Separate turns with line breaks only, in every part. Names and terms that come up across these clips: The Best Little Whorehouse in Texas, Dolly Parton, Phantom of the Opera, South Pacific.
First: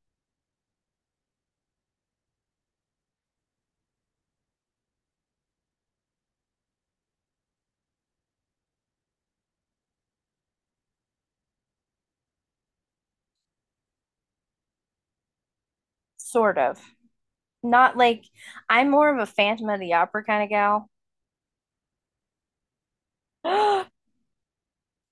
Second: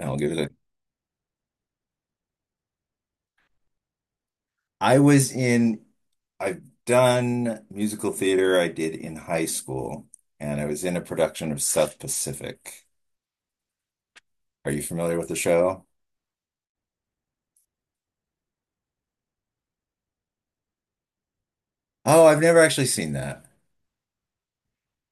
I'll give it a. I was in, I've done musical theater I did in high school, and I was in a production of South Pacific. Are you familiar with the show?
Sort of. Not like I'm more of a Phantom of the Opera kind of gal.
Oh, I've never actually seen that.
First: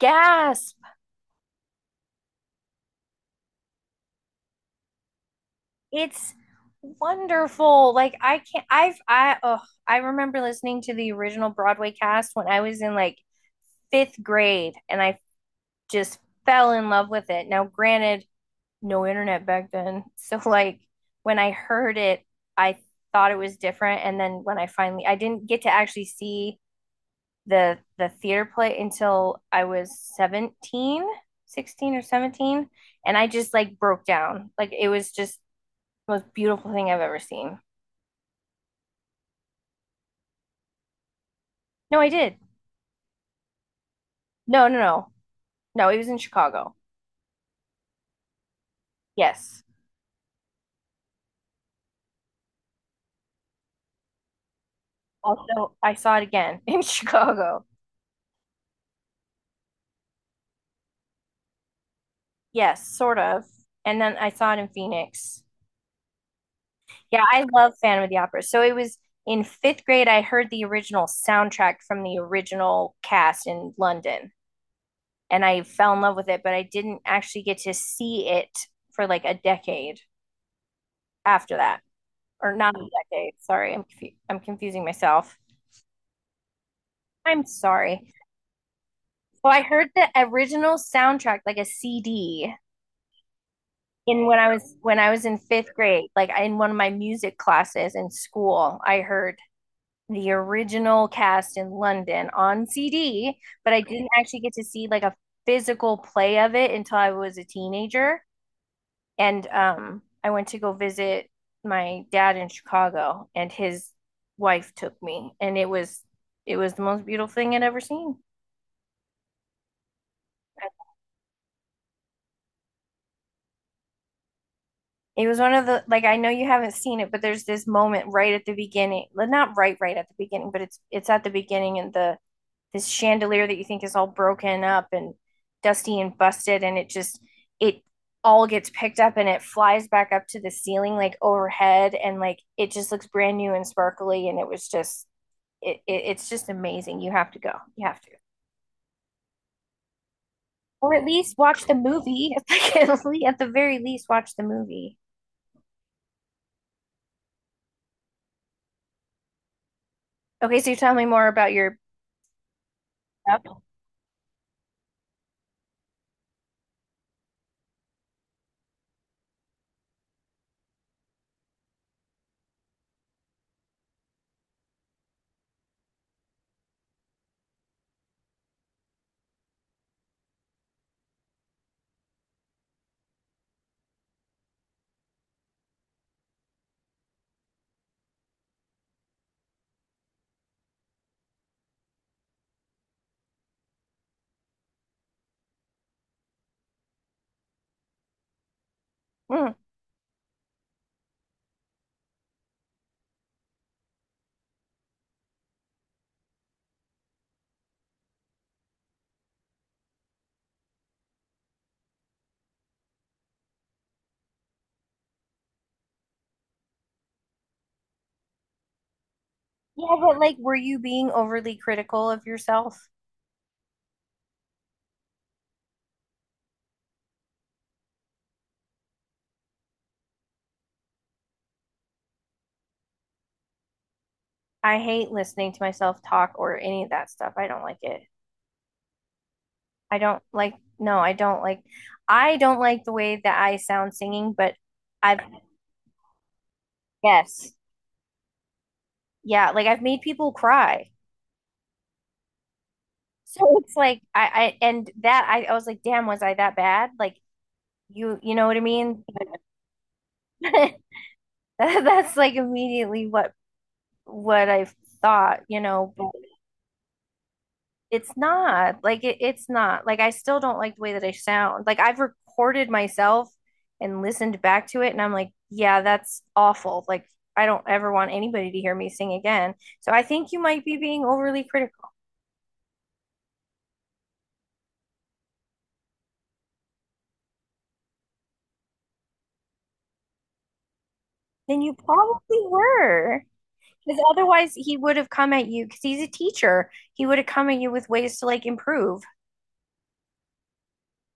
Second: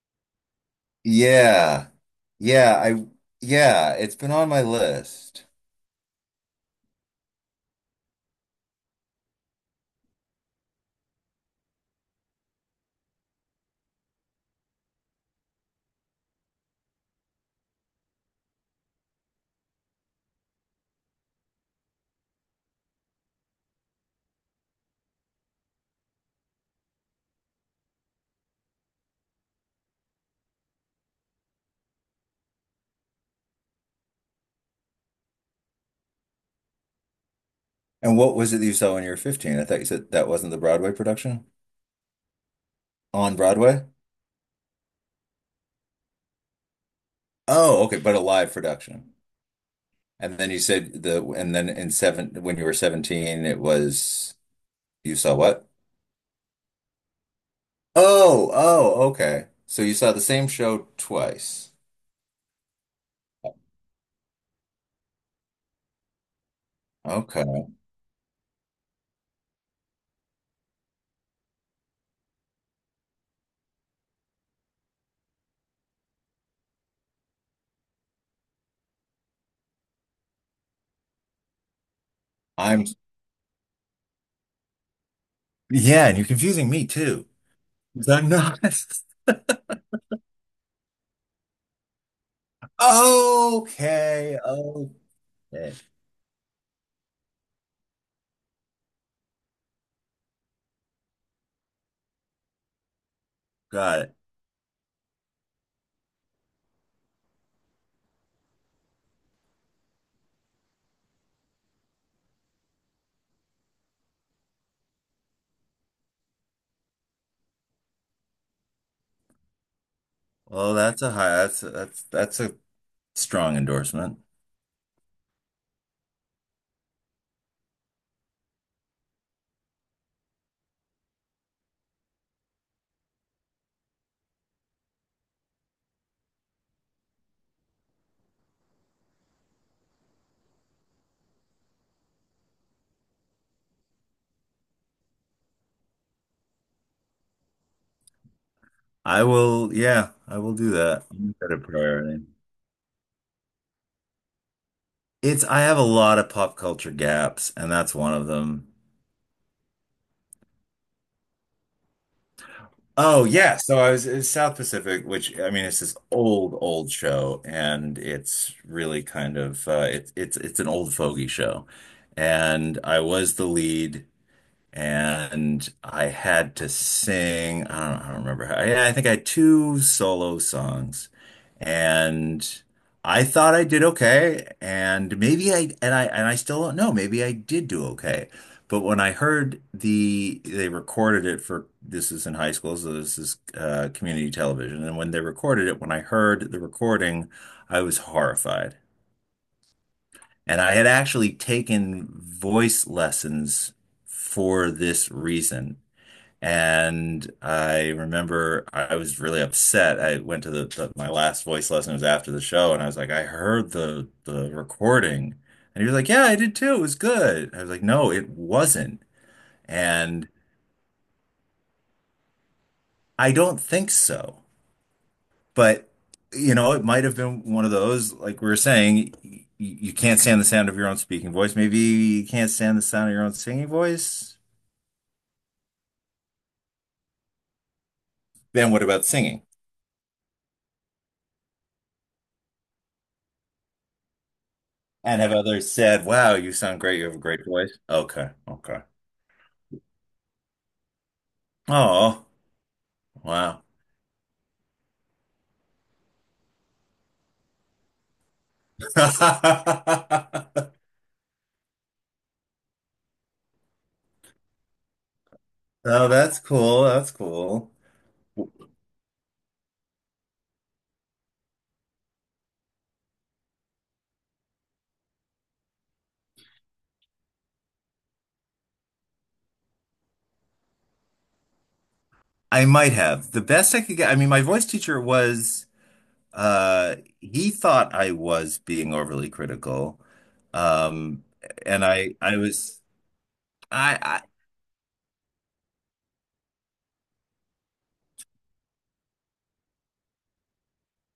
Gasp!
Yeah. Yeah, I yeah, it's been on my list.
It's wonderful. Like I can't I've I oh I remember listening to the original Broadway cast when I was in like fifth grade and I just fell in love with it. Now, granted, no internet back then. So like when I heard it, I thought it was different. And then when I finally I didn't get to actually see the theater play until I was 17, 16 or 17, and I just like broke down. Like it was just the most beautiful thing I've ever seen.
And what was it that you saw when you were 15? I thought you said that wasn't the Broadway production?
No, I did.
On Broadway?
No, no, no. No, it was in Chicago.
Oh, okay, but a live production.
Yes.
And then you said the and then in seven when you were 17 it was you saw what?
Also, I saw it again in Chicago.
Oh, oh, okay. So you saw the same show twice.
Yes, sort of. And then I saw it in Phoenix. Yeah, I
Okay.
love Phantom of the Opera. So it was in fifth grade, I heard the original soundtrack from the original cast in London. And I fell in love with it, but I didn't actually get to see it for like a decade after that, or not a
I'm,
decade. Sorry, I'm confusing myself.
yeah, and you're confusing me too.
I'm
'Cause
sorry.
I'm not.
So I heard the original soundtrack like a CD in
Okay.
when I was in
Okay.
fifth grade, like in one of my music classes in school. I heard the original cast in London on CD, but I
Got
didn't
it.
actually get to see like a physical play of it until I was a teenager. And I went to go visit my dad in Chicago, and his wife took me, and it was the most beautiful thing I'd ever seen.
Well, that's a high, that's a strong endorsement.
It was one of the like, I know you haven't seen it, but there's this moment right at the beginning. Well, not right at the beginning, but it's at the beginning. In the this chandelier that you think is all broken up and dusty and busted, and it just it all gets picked up and it flies back up to the ceiling like overhead, and like it just looks brand new and sparkly, and it was just it's just amazing. You have to go. You have to
I will, yeah, I will do
or at
that. I'll
least
make that a
watch the
priority.
movie, at, the very least watch the movie.
It's, I have a lot of pop culture gaps, and that's one of them.
Okay, so tell me more about your
Oh
Yep.
yeah, so I was in South Pacific, which I mean, it's this old, old show, and it's really kind of it's an old fogey show, and I was the lead, and I had to sing. I don't remember. I think I had two solo songs, and I thought I did okay. And maybe I still don't know. Maybe I did do okay. But when I heard the they recorded it for this is in high school, so this is community television. And when they recorded it, when I heard the recording, I was horrified.
Mm.
And I had actually taken voice lessons for this reason. And I remember I was really upset. I went to the my last voice lesson was after the show, and I was like, I heard the recording, and he was like, yeah, I did too. It was good. I was like, no, it wasn't,
Yeah, but
and
like, were you being overly critical of yourself?
I don't think so. But you know, it might have been one of those, like we were saying, you can't stand the sound of your own speaking voice. Maybe you can't stand the sound of your own singing voice.
I hate listening to myself talk or any of that stuff. I don't like it.
Then what about singing?
I don't like, no, I don't like, I don't like the way that I sound singing, but I've,
And have others said, wow, you sound great. You have a great
yes,
voice. Okay, okay.
yeah, like I've made people cry.
Oh,
So
wow.
it's like, and that, I was like, damn, was I that bad? Like, you know what I mean? That's like immediately what I thought, you know,
Oh, that's cool. That's cool.
it's not like it's not like I still don't like the way that I sound. Like I've recorded myself and listened back to it, and I'm like, yeah, that's awful. Like I don't ever want anybody to hear me sing again. So I think you might be being overly critical.
I might have. The best I could get, I mean, my voice teacher was, he thought I was being overly critical. Um,
Then you
I
probably
was,
were. Because
I,
otherwise, he would have come at you because he's a teacher. He would have come at you with ways to like improve.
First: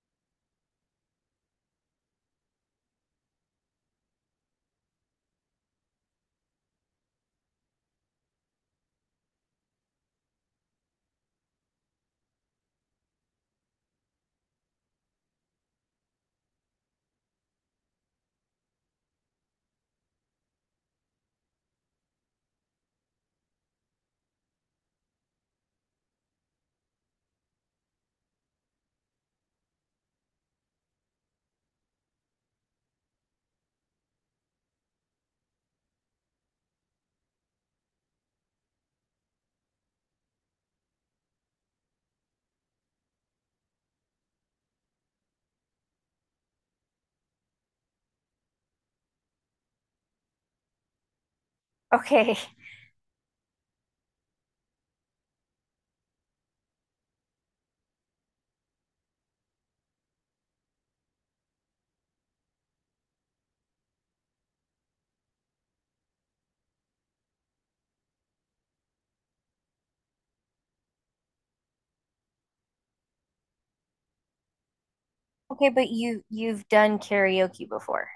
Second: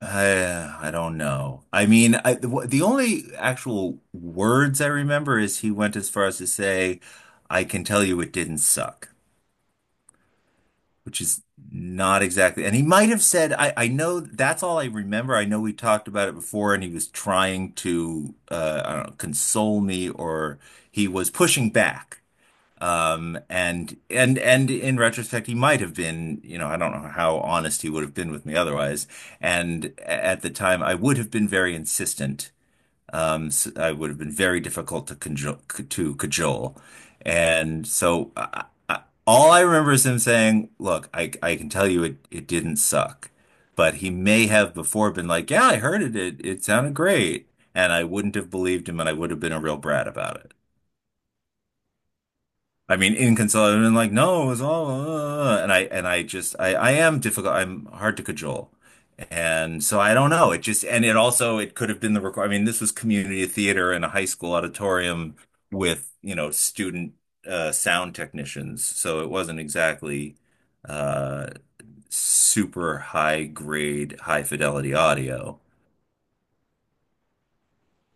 I don't know. I mean, I, the only actual words I remember is he went as far as to say, I can tell you it didn't suck. Which is not exactly. And he might have said, I know that's all I remember. I know we talked about it before, and he was trying to, I don't know, console me, or he was pushing back. And in retrospect, he might have been, you know, I don't know how honest he would have been with me otherwise. And at the time, I would have been very insistent. So I would have been very difficult to cajole. And so I, all I remember is him saying, "Look, I can tell you it didn't suck." But he may have before been like, "Yeah, I heard it. It sounded great." And I wouldn't have believed him and I would have been a real brat about it.
Okay.
I mean, inconsolable and like, no, it's all, and I just, I am difficult. I'm hard to cajole. And so I don't know. And it also, it could have been the record. I mean, this was community theater in a high school auditorium with, you know, sound technicians. So it wasn't exactly, uh, super high grade, high fidelity audio.
Okay, but you've done karaoke before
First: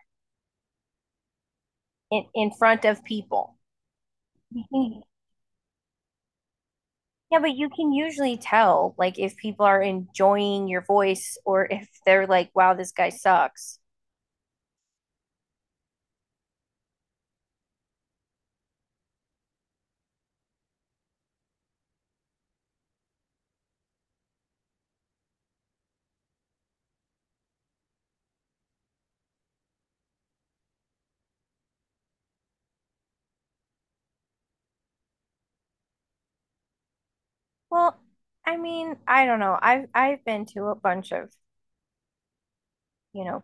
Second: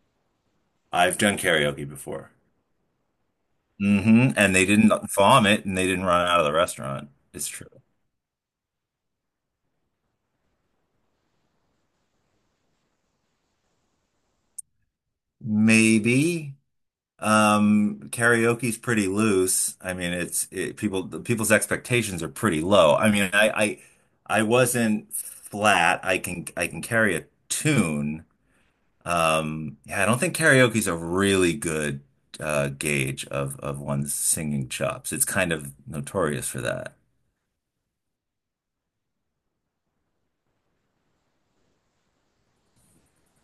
I've done karaoke before.
in front of people.
And
You
they didn't
can
vomit and they didn't run out of the restaurant.
yeah,
It's
but
true.
you can usually tell like if people are enjoying your voice or if they're like, wow, this guy sucks.
Maybe. Karaoke's pretty loose. I mean, it's it, people the people's expectations are pretty low. I wasn't flat. I can carry a tune. Yeah, I don't think karaoke's a really good gauge of one's singing chops. It's kind of notorious for that.
Well, I mean, I don't know. I've been to a bunch of, you know,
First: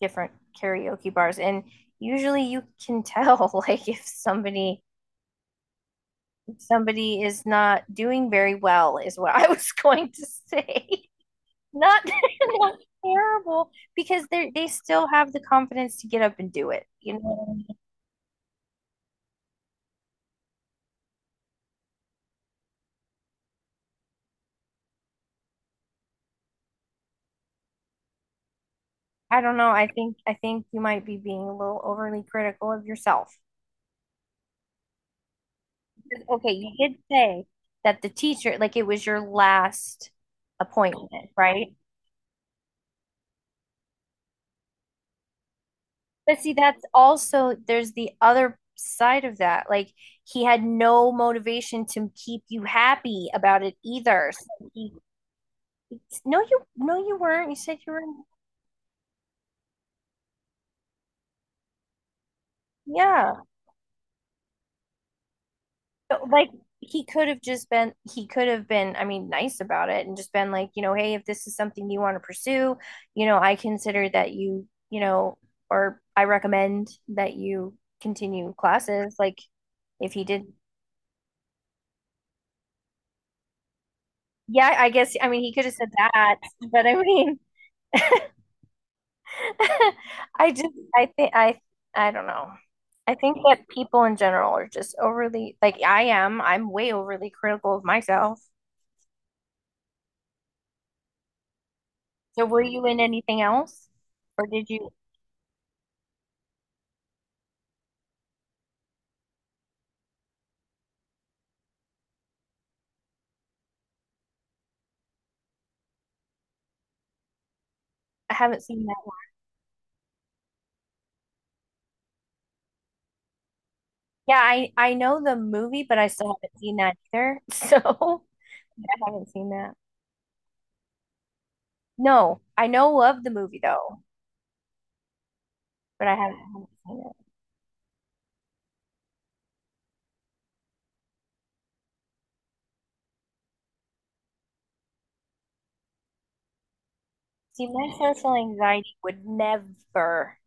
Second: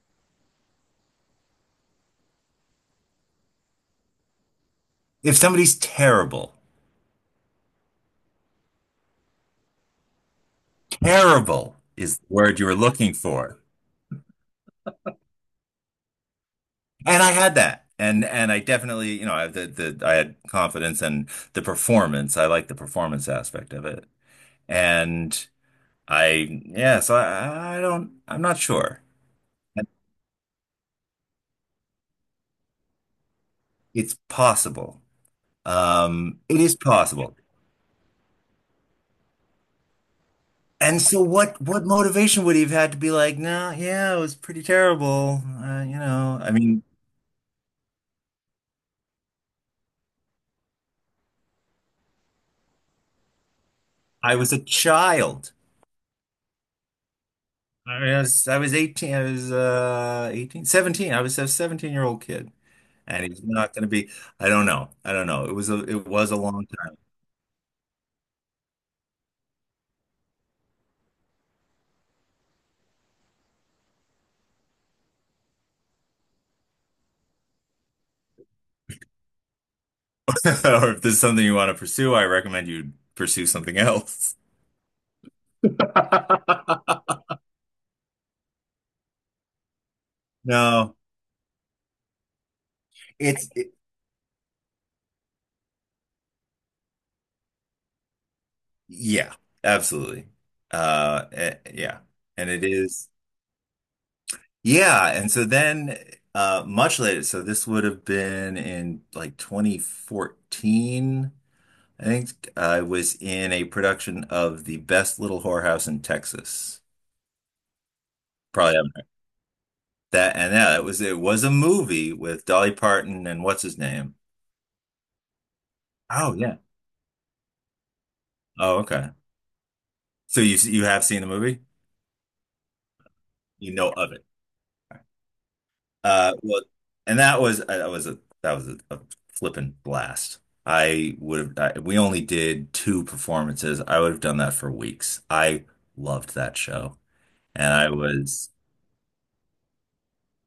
different karaoke bars, and usually you can tell like
If somebody's terrible,
if somebody is not doing very well is what I was going to say.
terrible
Not,
is the word you were
not
looking for.
terrible, because they still have the confidence to get up and do it. You know
And I
what I
had
mean?
that. And I definitely, you know, I had confidence in the performance. I like the performance aspect of it. And I yeah, so I'm not sure.
I don't know. I think you might be being a little overly critical of yourself.
It's possible.
Okay,
It
you
is
did
possible.
say that the teacher, like it was your last
And so
appointment, right?
what motivation would he have had to be like, no, yeah, it was pretty terrible. You
But
know, I
see,
mean,
that's also there's the other side of that. Like he had no motivation to keep you happy about it either.
I was a
So he,
child.
no, you no, you weren't. You said you were.
I was 18, I was 18, 17 I was a 17-year-old kid. And
Yeah.
he's not going to be, I don't know. I don't know. It was
But
a
like,
long time.
he could have just been he could have been, I mean, nice about it and just been like, you know, hey, if this is something you want to pursue, you know, I consider that you know, or I recommend that you continue classes. Like if he did,
Or if this is something you want to pursue, I recommend you pursue something else.
yeah, I guess, I mean, he could have said that, but I mean,
No,
I think I don't know. I think
it's
that
it,
people in general are just overly, like, I am, I'm way overly critical of myself.
yeah, absolutely. Yeah.
So
And
were
it
you in
is
anything else or did you
yeah, and so then much later, so this would have been in like 2014. I think I was in a production of The Best Little Whorehouse in Texas.
I haven't
Probably
seen
haven't heard
that.
that and yeah, it was a movie with Dolly Parton and what's his name?
Yeah, I know the movie, but I
Oh
still
yeah.
haven't seen that either. So
Oh
I
okay.
haven't seen that.
So you have seen the movie?
No, I know of the movie
You know
though,
of it.
but I
Well
haven't seen
and
it.
that was that was a flippin' blast. I would have I, we only did two performances. I would have done that for weeks. I loved that show.
See,
And
my
I
social
was,
anxiety would never,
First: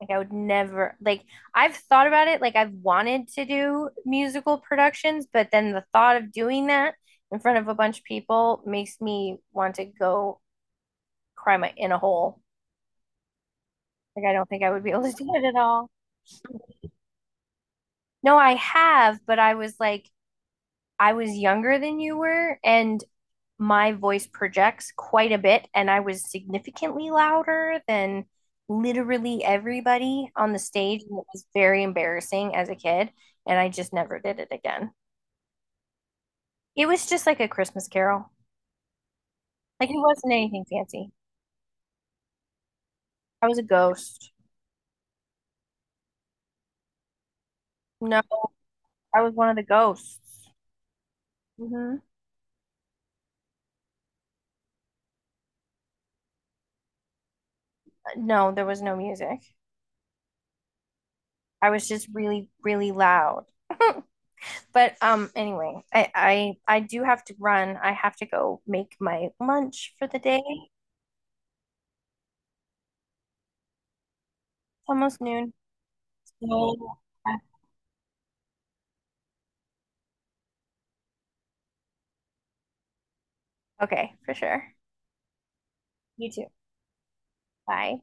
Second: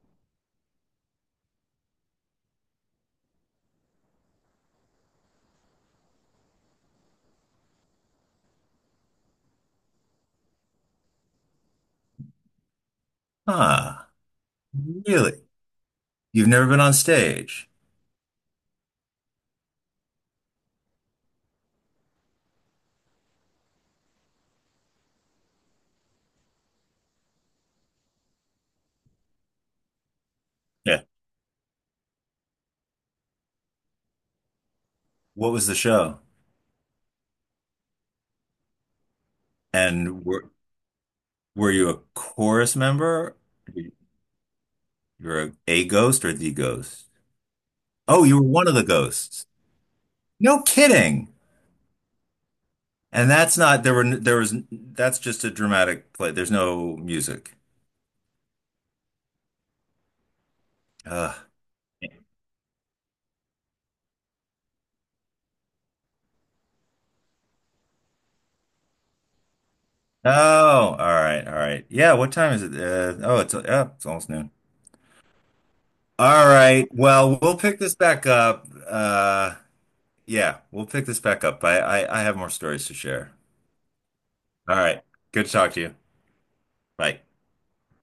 like, I would never, like, I've thought about it. Like, I've wanted to do musical productions, but then the thought of doing that in front of a bunch of people makes me want to go cry my in a hole.
ah,
Like, I don't think I would be able to do
really?
it at all.
You've never been on stage?
No, I have, but I was like, I was younger than you were, and my voice projects quite a bit, and I was significantly louder than literally everybody on the stage.
Yeah.
And it was very embarrassing as a kid, and I just never did it again.
What was the show?
It was just like a Christmas carol. Like it
And
wasn't anything fancy.
were you a chorus member?
I was a
You
ghost.
were a ghost or the ghost?
No,
Oh, you were one of the
I was
ghosts.
one of the ghosts.
No kidding.
Hmm.
And that's not there were n- there was that's just a dramatic play. There's no music.
No, there was no music.
Ugh.
I was just really, really loud. But anyway, I do have to run. I have to go make my lunch for the day. It's
Oh, all right, all right. Yeah, what time is it? It's almost noon.
almost noon.
All right.
So,
Well, we'll pick this back up. Yeah, we'll pick this back up. I have more stories to share.
okay, for sure.
All right. Good to talk to you.
You too.
Bye.
Bye.